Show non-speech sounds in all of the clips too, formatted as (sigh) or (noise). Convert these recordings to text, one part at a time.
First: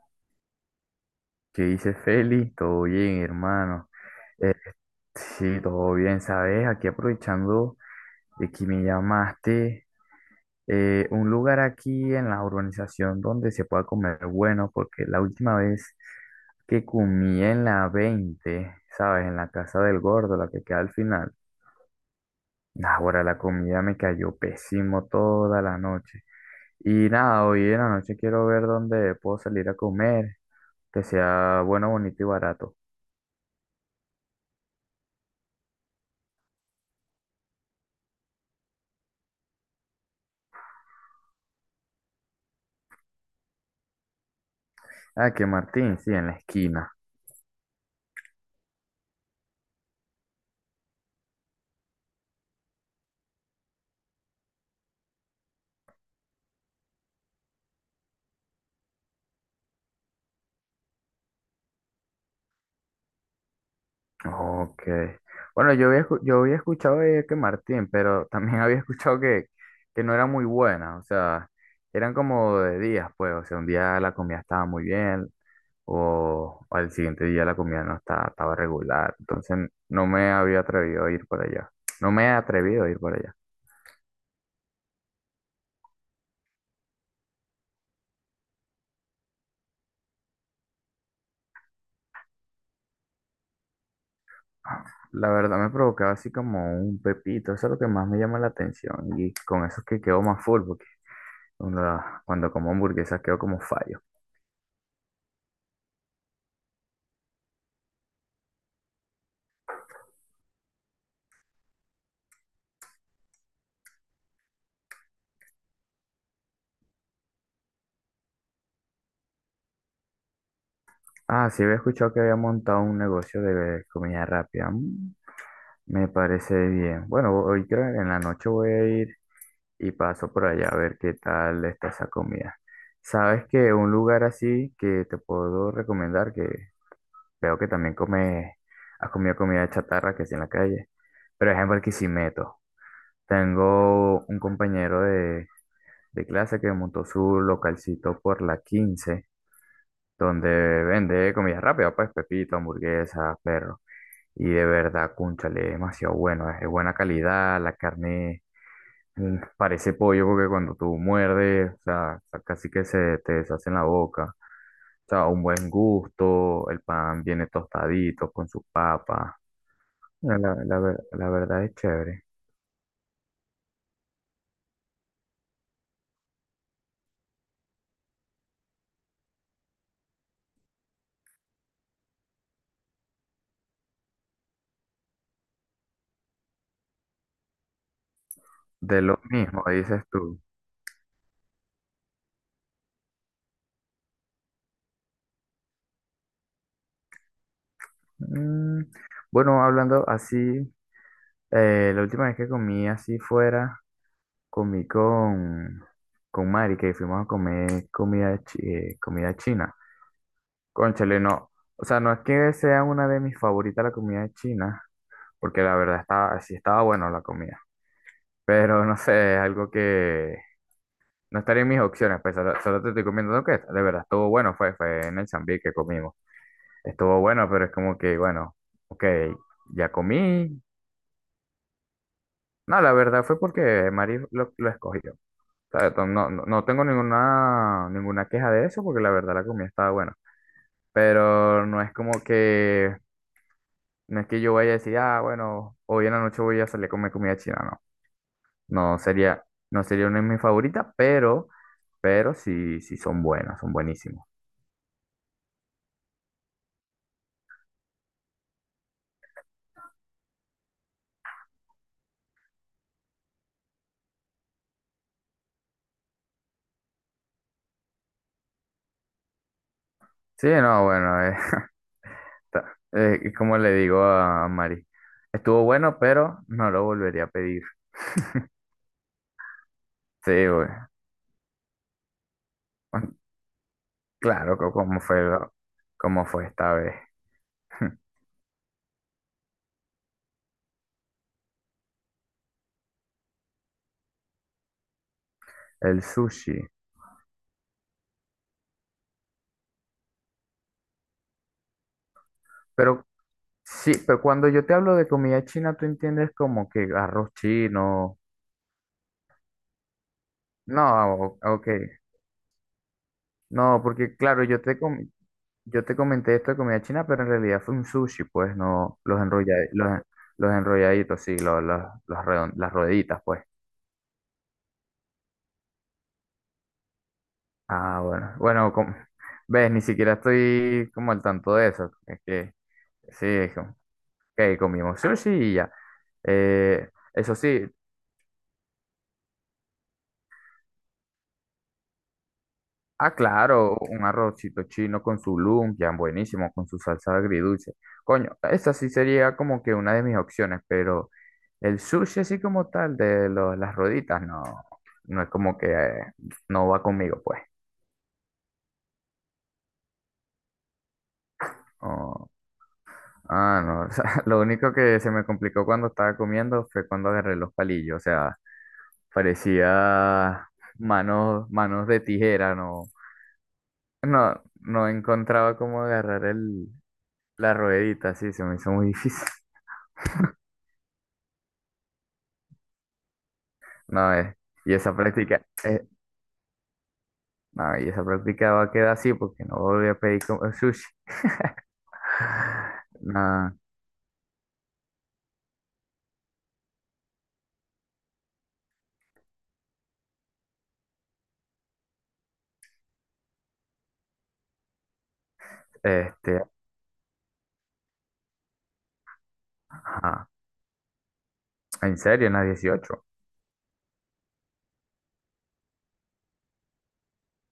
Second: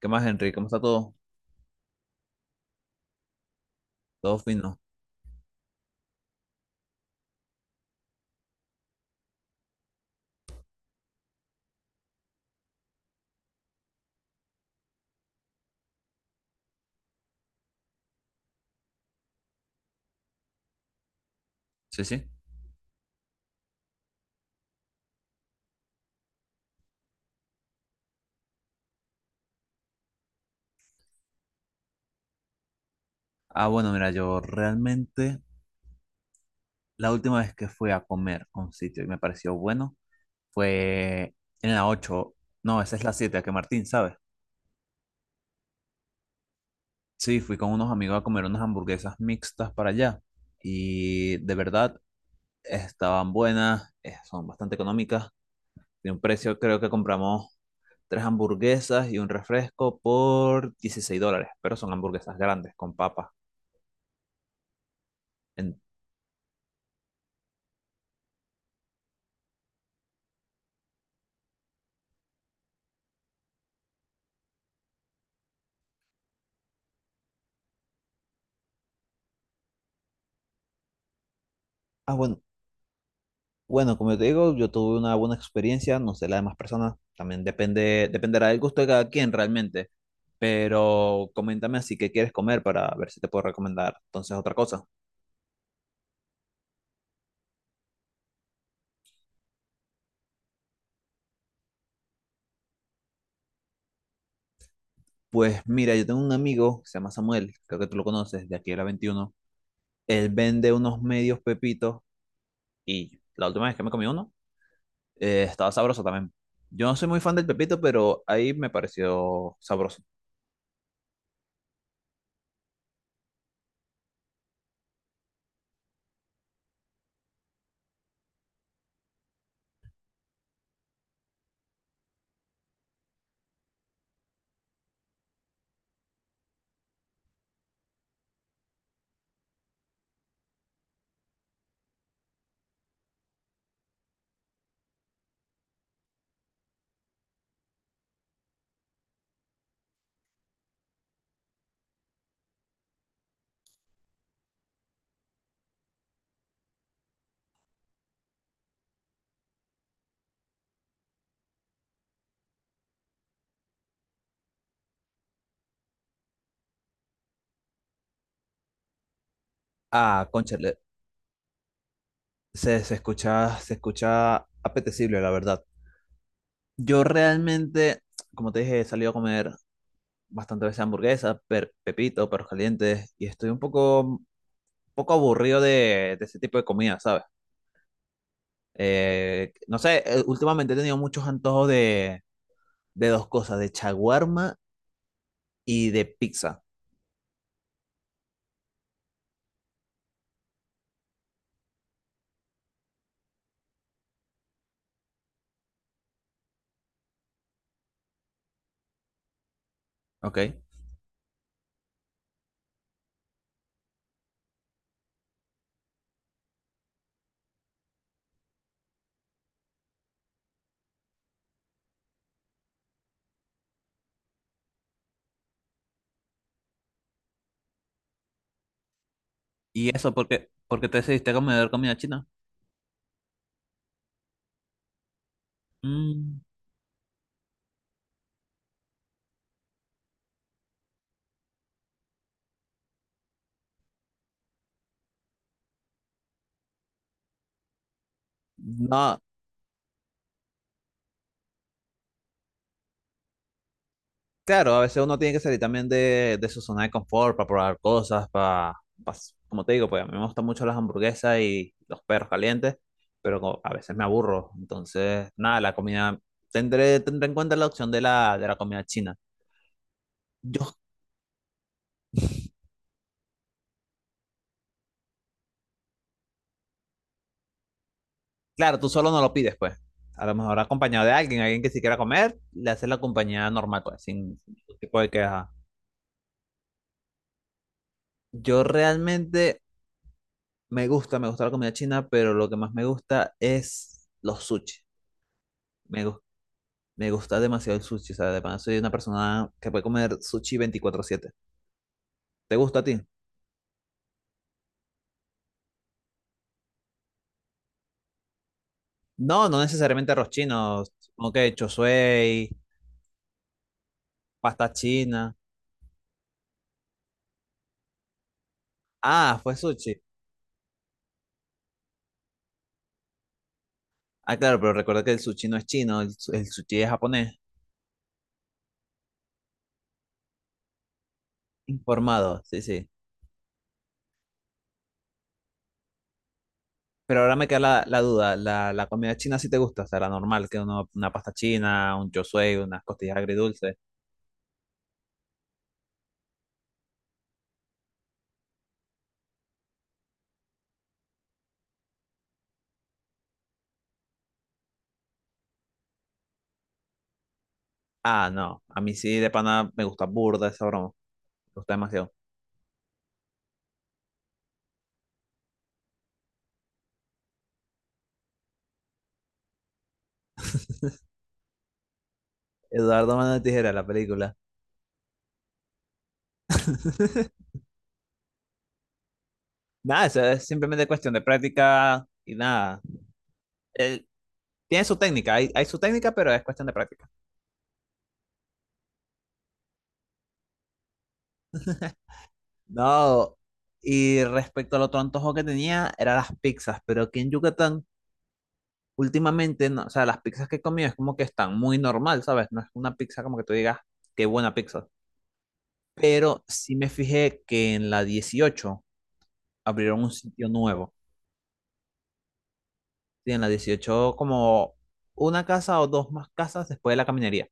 ¿Qué más, Henry? ¿Cómo está todo? ¿Qué dice Feli? Todo bien, hermano. ¿Todo fino? Sí, todo bien, ¿sabes? Aquí aprovechando de que me llamaste, un lugar aquí en la urbanización donde se pueda comer bueno, porque la última vez que comí en la 20, ¿sabes? En la casa del gordo, la que queda al final. Sí, sí. Ahora la comida me cayó pésimo toda la noche. Y nada, hoy en la noche quiero ver dónde puedo salir a comer, que sea bueno, bonito y barato. Bueno, mira, yo realmente la última vez que fui a comer a un sitio y me pareció bueno fue en la 8. No, esa es la 7, que Martín, ¿sabes? Ah, que Martín, sí, en la esquina. Sí, fui con unos amigos a comer unas hamburguesas mixtas para allá y de verdad estaban buenas, son bastante económicas. De un precio creo que compramos tres hamburguesas y un refresco por $16, pero son hamburguesas grandes con papas. Ok. Bueno, En- yo había escuchado de que Martín, pero también (laughs) había escuchado que no era muy buena, o sea, eran como de días, pues, o sea, un día la comida estaba muy bien o al siguiente día la comida no estaba regular, entonces no me había atrevido a ir por allá, no me he bueno. atrevido a ir por allá. Bueno, como yo te digo, yo tuve una buena experiencia, no sé, las demás personas, también depende, dependerá del gusto de cada quien realmente, pero coméntame así qué quieres comer para ver si te puedo recomendar entonces otra cosa. Ah, la verdad me provocaba así como un pepito, eso es lo que más me llama la atención y con eso es que quedo más full porque cuando, cuando como hamburguesas quedo como fallo. Pues mira, yo tengo un amigo, se llama Samuel, creo que tú lo conoces, de aquí era 21. Él vende unos medios pepitos y la última vez que me comí uno, estaba sabroso también. Yo no soy muy fan del pepito, pero ahí me pareció sabroso. Ah, sí había escuchado que había montado un negocio de comida rápida. Mm. Me parece bien. Bueno, hoy creo que en la noche voy a ir y paso por allá a ver qué tal está esa comida. ¿Sabes que un lugar así que te puedo recomendar que veo que también come, has comido comida chatarra que es en la calle, pero es en Barquisimeto? Tengo un compañero de clase que montó su localcito por la 15 donde vende comida rápida, pues pepito, hamburguesas, perro. Y de verdad, cúnchale, es demasiado bueno, es de buena calidad, la carne parece pollo porque cuando tú muerdes, o sea, casi que se te deshace en la boca. O sea, un buen gusto, el pan viene tostadito con su papa. Ah, La, cónchale, la, ver- la verdad es chévere. se escucha, se escucha apetecible, la verdad. Yo realmente, como te dije, he salido a comer bastante veces hamburguesas, pepito, perros calientes, y estoy un poco aburrido de ese tipo de comida, ¿sabes? De lo mismo, No sé, dices tú. últimamente he tenido muchos antojos de dos cosas, de chaguarma y de pizza, Mm, bueno, hablando así, la última vez que comí así fuera, comí con Mari, que fuimos a comer comida china. ¿ok? Cónchale, no. O sea, no es que sea una de mis favoritas la comida china, porque la verdad estaba, sí estaba bueno la comida. Pero no sé, es algo que no estaría en mis opciones, pues solo te estoy comiendo lo que es. De verdad, estuvo bueno, fue en el Zambi que comimos. Estuvo bueno, pero es como que, bueno, ok, ya ¿Y eso comí. por qué te decidiste a comer comida china? No, la verdad fue porque Mari lo escogió. O sea, no, Mm. no, no tengo ninguna, ninguna queja de eso porque la verdad la comida estaba buena. Pero no es como que, no es que yo vaya a decir, ah, bueno, hoy en la noche voy a salir a comer comida china. No, no No. sería, no sería una de mis favoritas, pero sí, sí son buenas, son buenísimas. Claro, a veces uno tiene que salir también de su zona de confort para probar cosas, para, como te digo, pues a mí me gustan mucho las hamburguesas y los perros calientes, pero a veces me aburro. Entonces, nada, la comida, tendré en cuenta la opción de de la comida china. Sí, Yo, no, bueno, (laughs) es como le digo a Mari, estuvo bueno, pero no lo volvería a pedir. (laughs) claro, tú solo no lo pides, pues. A Sí, lo mejor güey. acompañado de alguien, alguien que sí quiera comer, le haces la compañía normal, pues, sin Claro, co- ningún tipo como de fue, queja. la- como fue esta vez, (laughs) Yo realmente me gusta la comida china, pero lo que más me gusta es los sushi. el Me, gus- sushi. Me gusta demasiado el sushi, o sea, de pana soy una persona que puede comer sushi 24/7. ¿Te gusta a ti? Pero sí, pero cuando yo te hablo de comida china, tú entiendes como que arroz chino. No, no necesariamente arroz chino, No, como que ok. chosuey, No, porque claro, yo pasta te, com- china. yo te comenté esto de comida china, pero en realidad fue un sushi, pues, no, los Ah, fue enrolladitos, los, sushi. en- los enrolladitos, sí, las rueditas, pues. Ah, claro, pero recuerda que el sushi no es chino, el sushi es japonés. Ah, bueno, bueno, ves, ni siquiera estoy como al tanto de eso. Es Informado, que sí, sí. sí, que comimos sushi y ya. Eh, Pero Eso ahora me queda sí, la duda, la comida china sí te gusta, o sea, la normal, que uno, una pasta china, un chosuey, unas ah, costillas agridulces. claro, un arrocito chino con su lumpia, buenísimo, con su salsa agridulce. Coño, esa sí sería como que una de mis opciones, pero el sushi así como tal de las roditas, no, no es como que no va conmigo, pues. Ah, no, a mí sí de pana me gusta burda esa broma, me gusta demasiado. Oh, ah, no, (laughs) o sea, lo único que se me complicó cuando estaba comiendo fue cuando agarré los palillos, o sea, parecía manos, manos de tijera, no. Eduardo Mano de Tijera, la película. No, no encontraba cómo agarrar el, (laughs) la ruedita, sí, se me hizo muy difícil. (laughs) Nada, eso es simplemente cuestión de práctica y nada. Él No, y tiene esa su técnica, práctica, hay su técnica, pero es cuestión de práctica. no, y esa práctica va a quedar así porque no volví a pedir como sushi. (laughs) (sighs) No, No, y respecto al otro antojo que tenía, eran las pizzas, pero aquí en Yucatán, últimamente, no, o sea, las pizzas que he comido es como que están muy normal, ¿sabes? No es una pizza como que tú digas, qué buena pizza. este, Pero sí me fijé que en la 18 abrieron un ajá. sitio nuevo. ¿En serio? ¿En la 18? Sí, en la 18 como una casa o dos más casas después de la caminería,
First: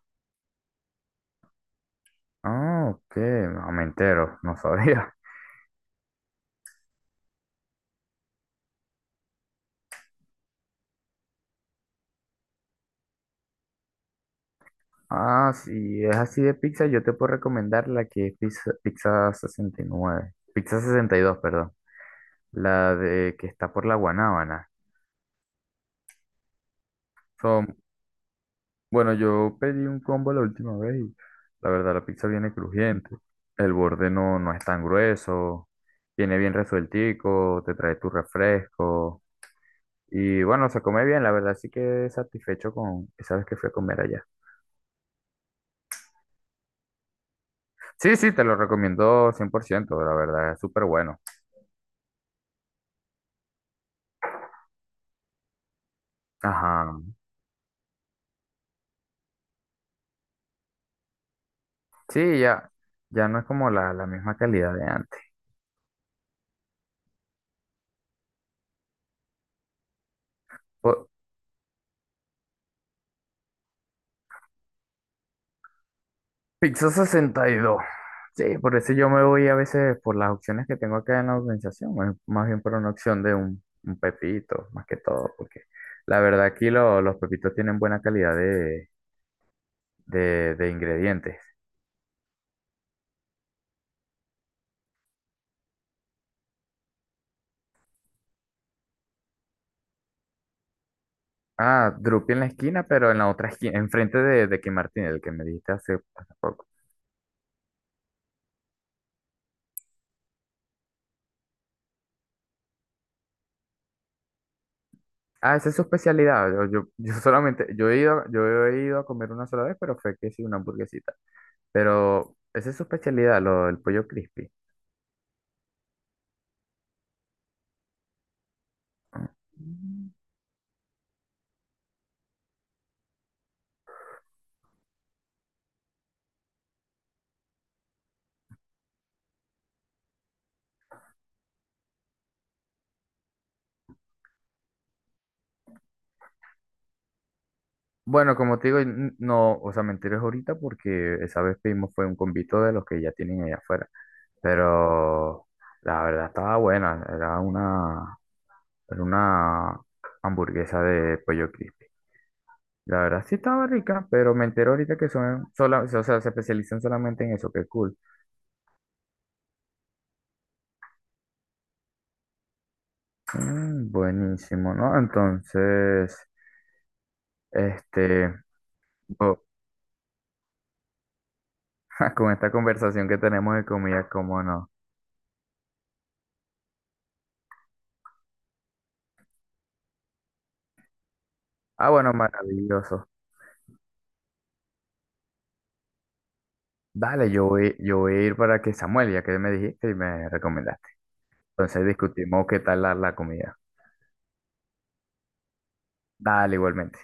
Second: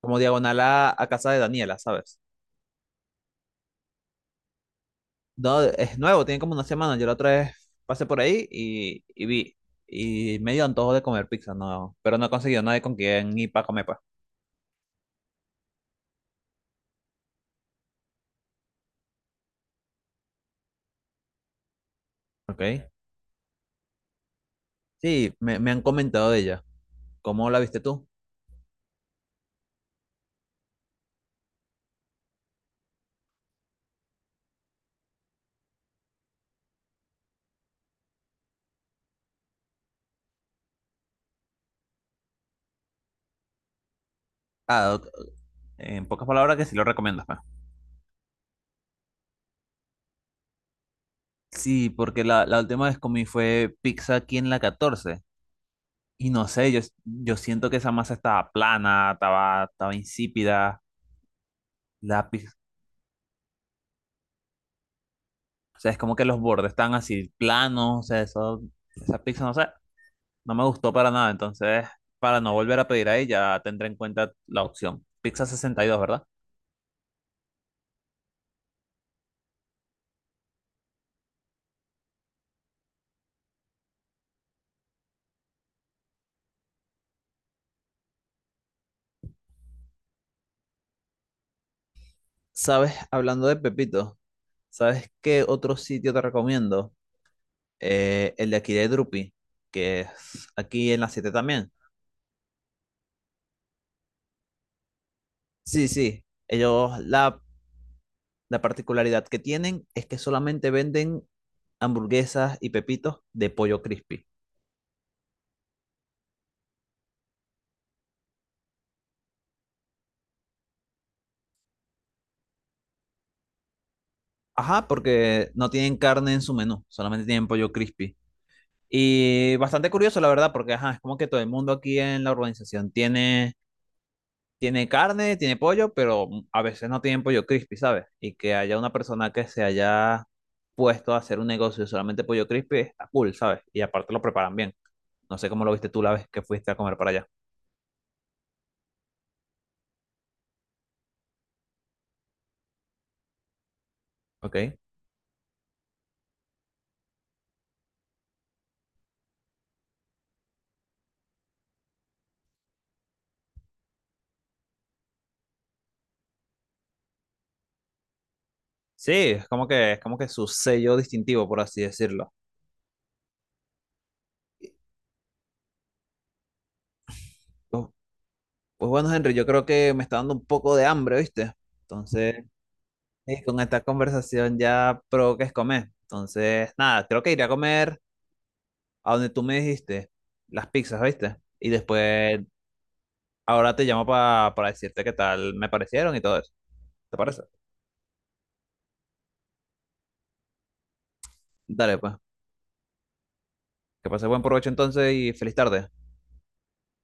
como diagonal a casa de Daniela, ¿sabes? Ah, ok, no me entero, no sabía. (laughs) No, es nuevo, tiene como una semana. Yo la otra vez pasé por ahí y vi. Y me dio antojo de comer pizza, no. Pero no he conseguido nadie con quien ir para comer, pa. Ah, si es así de pizza, yo te puedo recomendar la que es pizza, pizza 69, pizza 62 perdón, Ok. la de que está por la Guanábana. Sí, me han comentado de ella. ¿Cómo la Son viste tú? Bueno, yo pedí un combo la última vez y la verdad la pizza viene crujiente. El borde no, no es tan grueso, viene bien resueltico, te trae tu refresco y bueno, se come bien, la verdad sí que satisfecho con esa vez que fui a comer allá. Ah, ok, en pocas palabras que sí lo recomiendas, pa. Sí, sí, te lo recomiendo 100%, la verdad es súper bueno. Sí, porque la última vez comí fue pizza aquí en la 14. Y no sé, Ajá, yo siento que esa masa estaba plana, estaba insípida. La sí, pizza, ya no es como la misma calidad de antes. o sea, es como que los bordes están así planos. O sea, eso, esa pizza, no sé. No me gustó O- para nada, entonces para no volver a pedir ahí ya tendré en cuenta la opción. Pizza 62, ¿verdad? Pixel 62. Sí, por eso yo me voy a veces por las opciones que tengo acá en la organización, más bien por una opción de un pepito, más que todo, porque la verdad aquí los pepitos tienen buena calidad de ingredientes. ¿Sabes? Hablando de Pepito, ¿sabes qué otro sitio te recomiendo? El de aquí de Drupi, que es aquí en la 7 también. Ah, Drupi en la esquina, pero en la otra esquina, enfrente de Kim Martín, el que me dijiste Sí, hace, sí, hace poco. ellos la particularidad que tienen es que solamente venden hamburguesas y pepitos de pollo crispy. Ah, esa es su especialidad. Yo solamente, yo he ido a comer una sola vez, pero fue que sí, una hamburguesita. Pero esa es su especialidad, lo, el pollo crispy. Ajá, porque no tienen carne en su menú, solamente tienen pollo crispy. Y bastante curioso, la verdad, porque ajá, es como que todo el mundo aquí en la urbanización tiene, tiene carne, tiene pollo, pero a veces no tienen pollo crispy, ¿sabes? Y que haya una persona que se haya puesto a hacer un negocio de solamente pollo crispy, está cool, ¿sabes? Y aparte lo preparan bien. No sé cómo lo viste tú la vez que fuiste a comer para allá, Bueno, como te digo, no, o sea, me enteré ahorita porque esa vez pedimos fue un convito de los que ya tienen allá afuera. ¿ok? Pero la verdad estaba buena, era una hamburguesa de pollo crispy. La verdad sí estaba rica, pero me enteré ahorita que o sea, se especializan solamente en eso, qué cool. Sí, es como que su sello distintivo, por así decirlo. Mm, buenísimo, ¿no? Entonces, Pues, este, pues bueno, Henry, oh, yo creo que me está dando un poco de hambre, ¿viste? (laughs) con Entonces, esta conversación que y tenemos con de esta comida, cómo conversación no. ya provoques comer. Entonces, nada, creo que iré a comer a donde tú me dijiste, las pizzas, ¿viste? Y Ah, bueno, después, maravilloso. ahora te llamo para decirte qué tal me parecieron y todo eso. ¿Te Dale, parece? yo voy a ir para que Samuel, ya que me dijiste y me recomendaste. Entonces Dale, pues. discutimos qué tal la comida. Que pases buen provecho entonces y feliz tarde. Dale, igualmente.